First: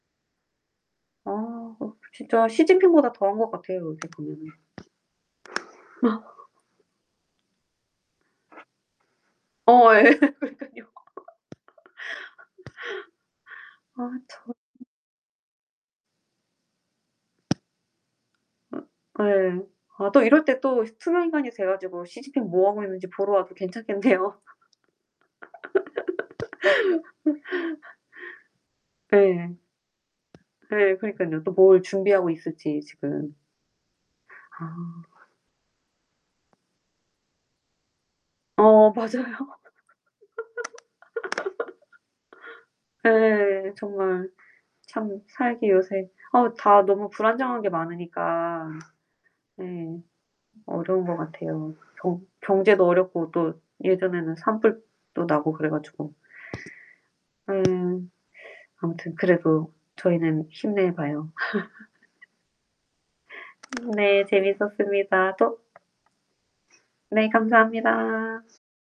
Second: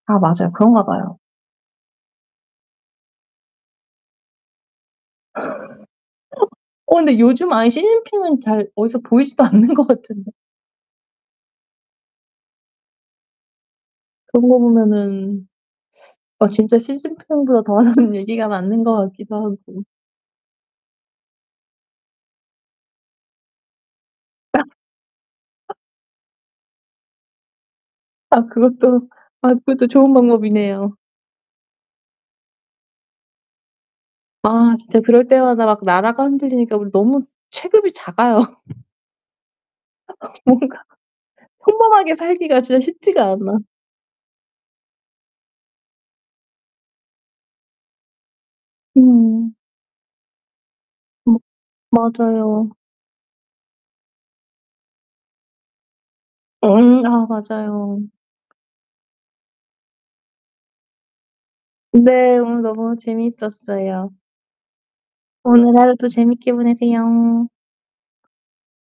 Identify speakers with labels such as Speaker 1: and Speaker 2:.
Speaker 1: 아 맞아요. 그런가 봐요.
Speaker 2: 아 어 진짜 시진핑보다 더 한 것 같아요 어떻게 보면은.
Speaker 1: 어 근데 요즘 아예 시진핑은 잘 어디서 보이지도 않는 것
Speaker 2: 어 예.
Speaker 1: 같은데.
Speaker 2: 그러니까요. 아 저
Speaker 1: 그런 거 보면은 어 진짜 시진핑보다 더 하다는 얘기가 맞는 것
Speaker 2: 아
Speaker 1: 같기도 하고.
Speaker 2: 네. 아 또 이럴 때 또 투명인간이 돼 가지고 시진핑 뭐하고 있는지 보러 와도 괜찮겠네요.
Speaker 1: 아 그것도
Speaker 2: 네.
Speaker 1: 아 그것도 좋은 방법이네요.
Speaker 2: 네, 그러니깐요. 또 뭘 준비하고 있을지 지금.
Speaker 1: 아 진짜
Speaker 2: 아.
Speaker 1: 그럴 때마다 막 나라가 흔들리니까 우리 너무 체급이 작아요.
Speaker 2: 어, 맞아요.
Speaker 1: 뭔가 평범하게 살기가 진짜 쉽지가 않아.
Speaker 2: 네. 정말 참 살기 요새 어 다 너무 불안정한 게 많으니까.
Speaker 1: 음.
Speaker 2: 음. 어려운 것
Speaker 1: 음
Speaker 2: 같아요. 경
Speaker 1: 맞아요.
Speaker 2: 경제도 어렵고 또 예전에는 산불도 나고 그래 가지고.
Speaker 1: 엉 아
Speaker 2: 네.
Speaker 1: 맞아요.
Speaker 2: 아무튼 그래도 저희는 힘내 봐요.
Speaker 1: 네, 오늘 너무 재미있었어요.
Speaker 2: 네. 재밌었습니다. 또
Speaker 1: 오늘 하루도 재밌게
Speaker 2: 네,
Speaker 1: 보내세요.
Speaker 2: 감사합니다.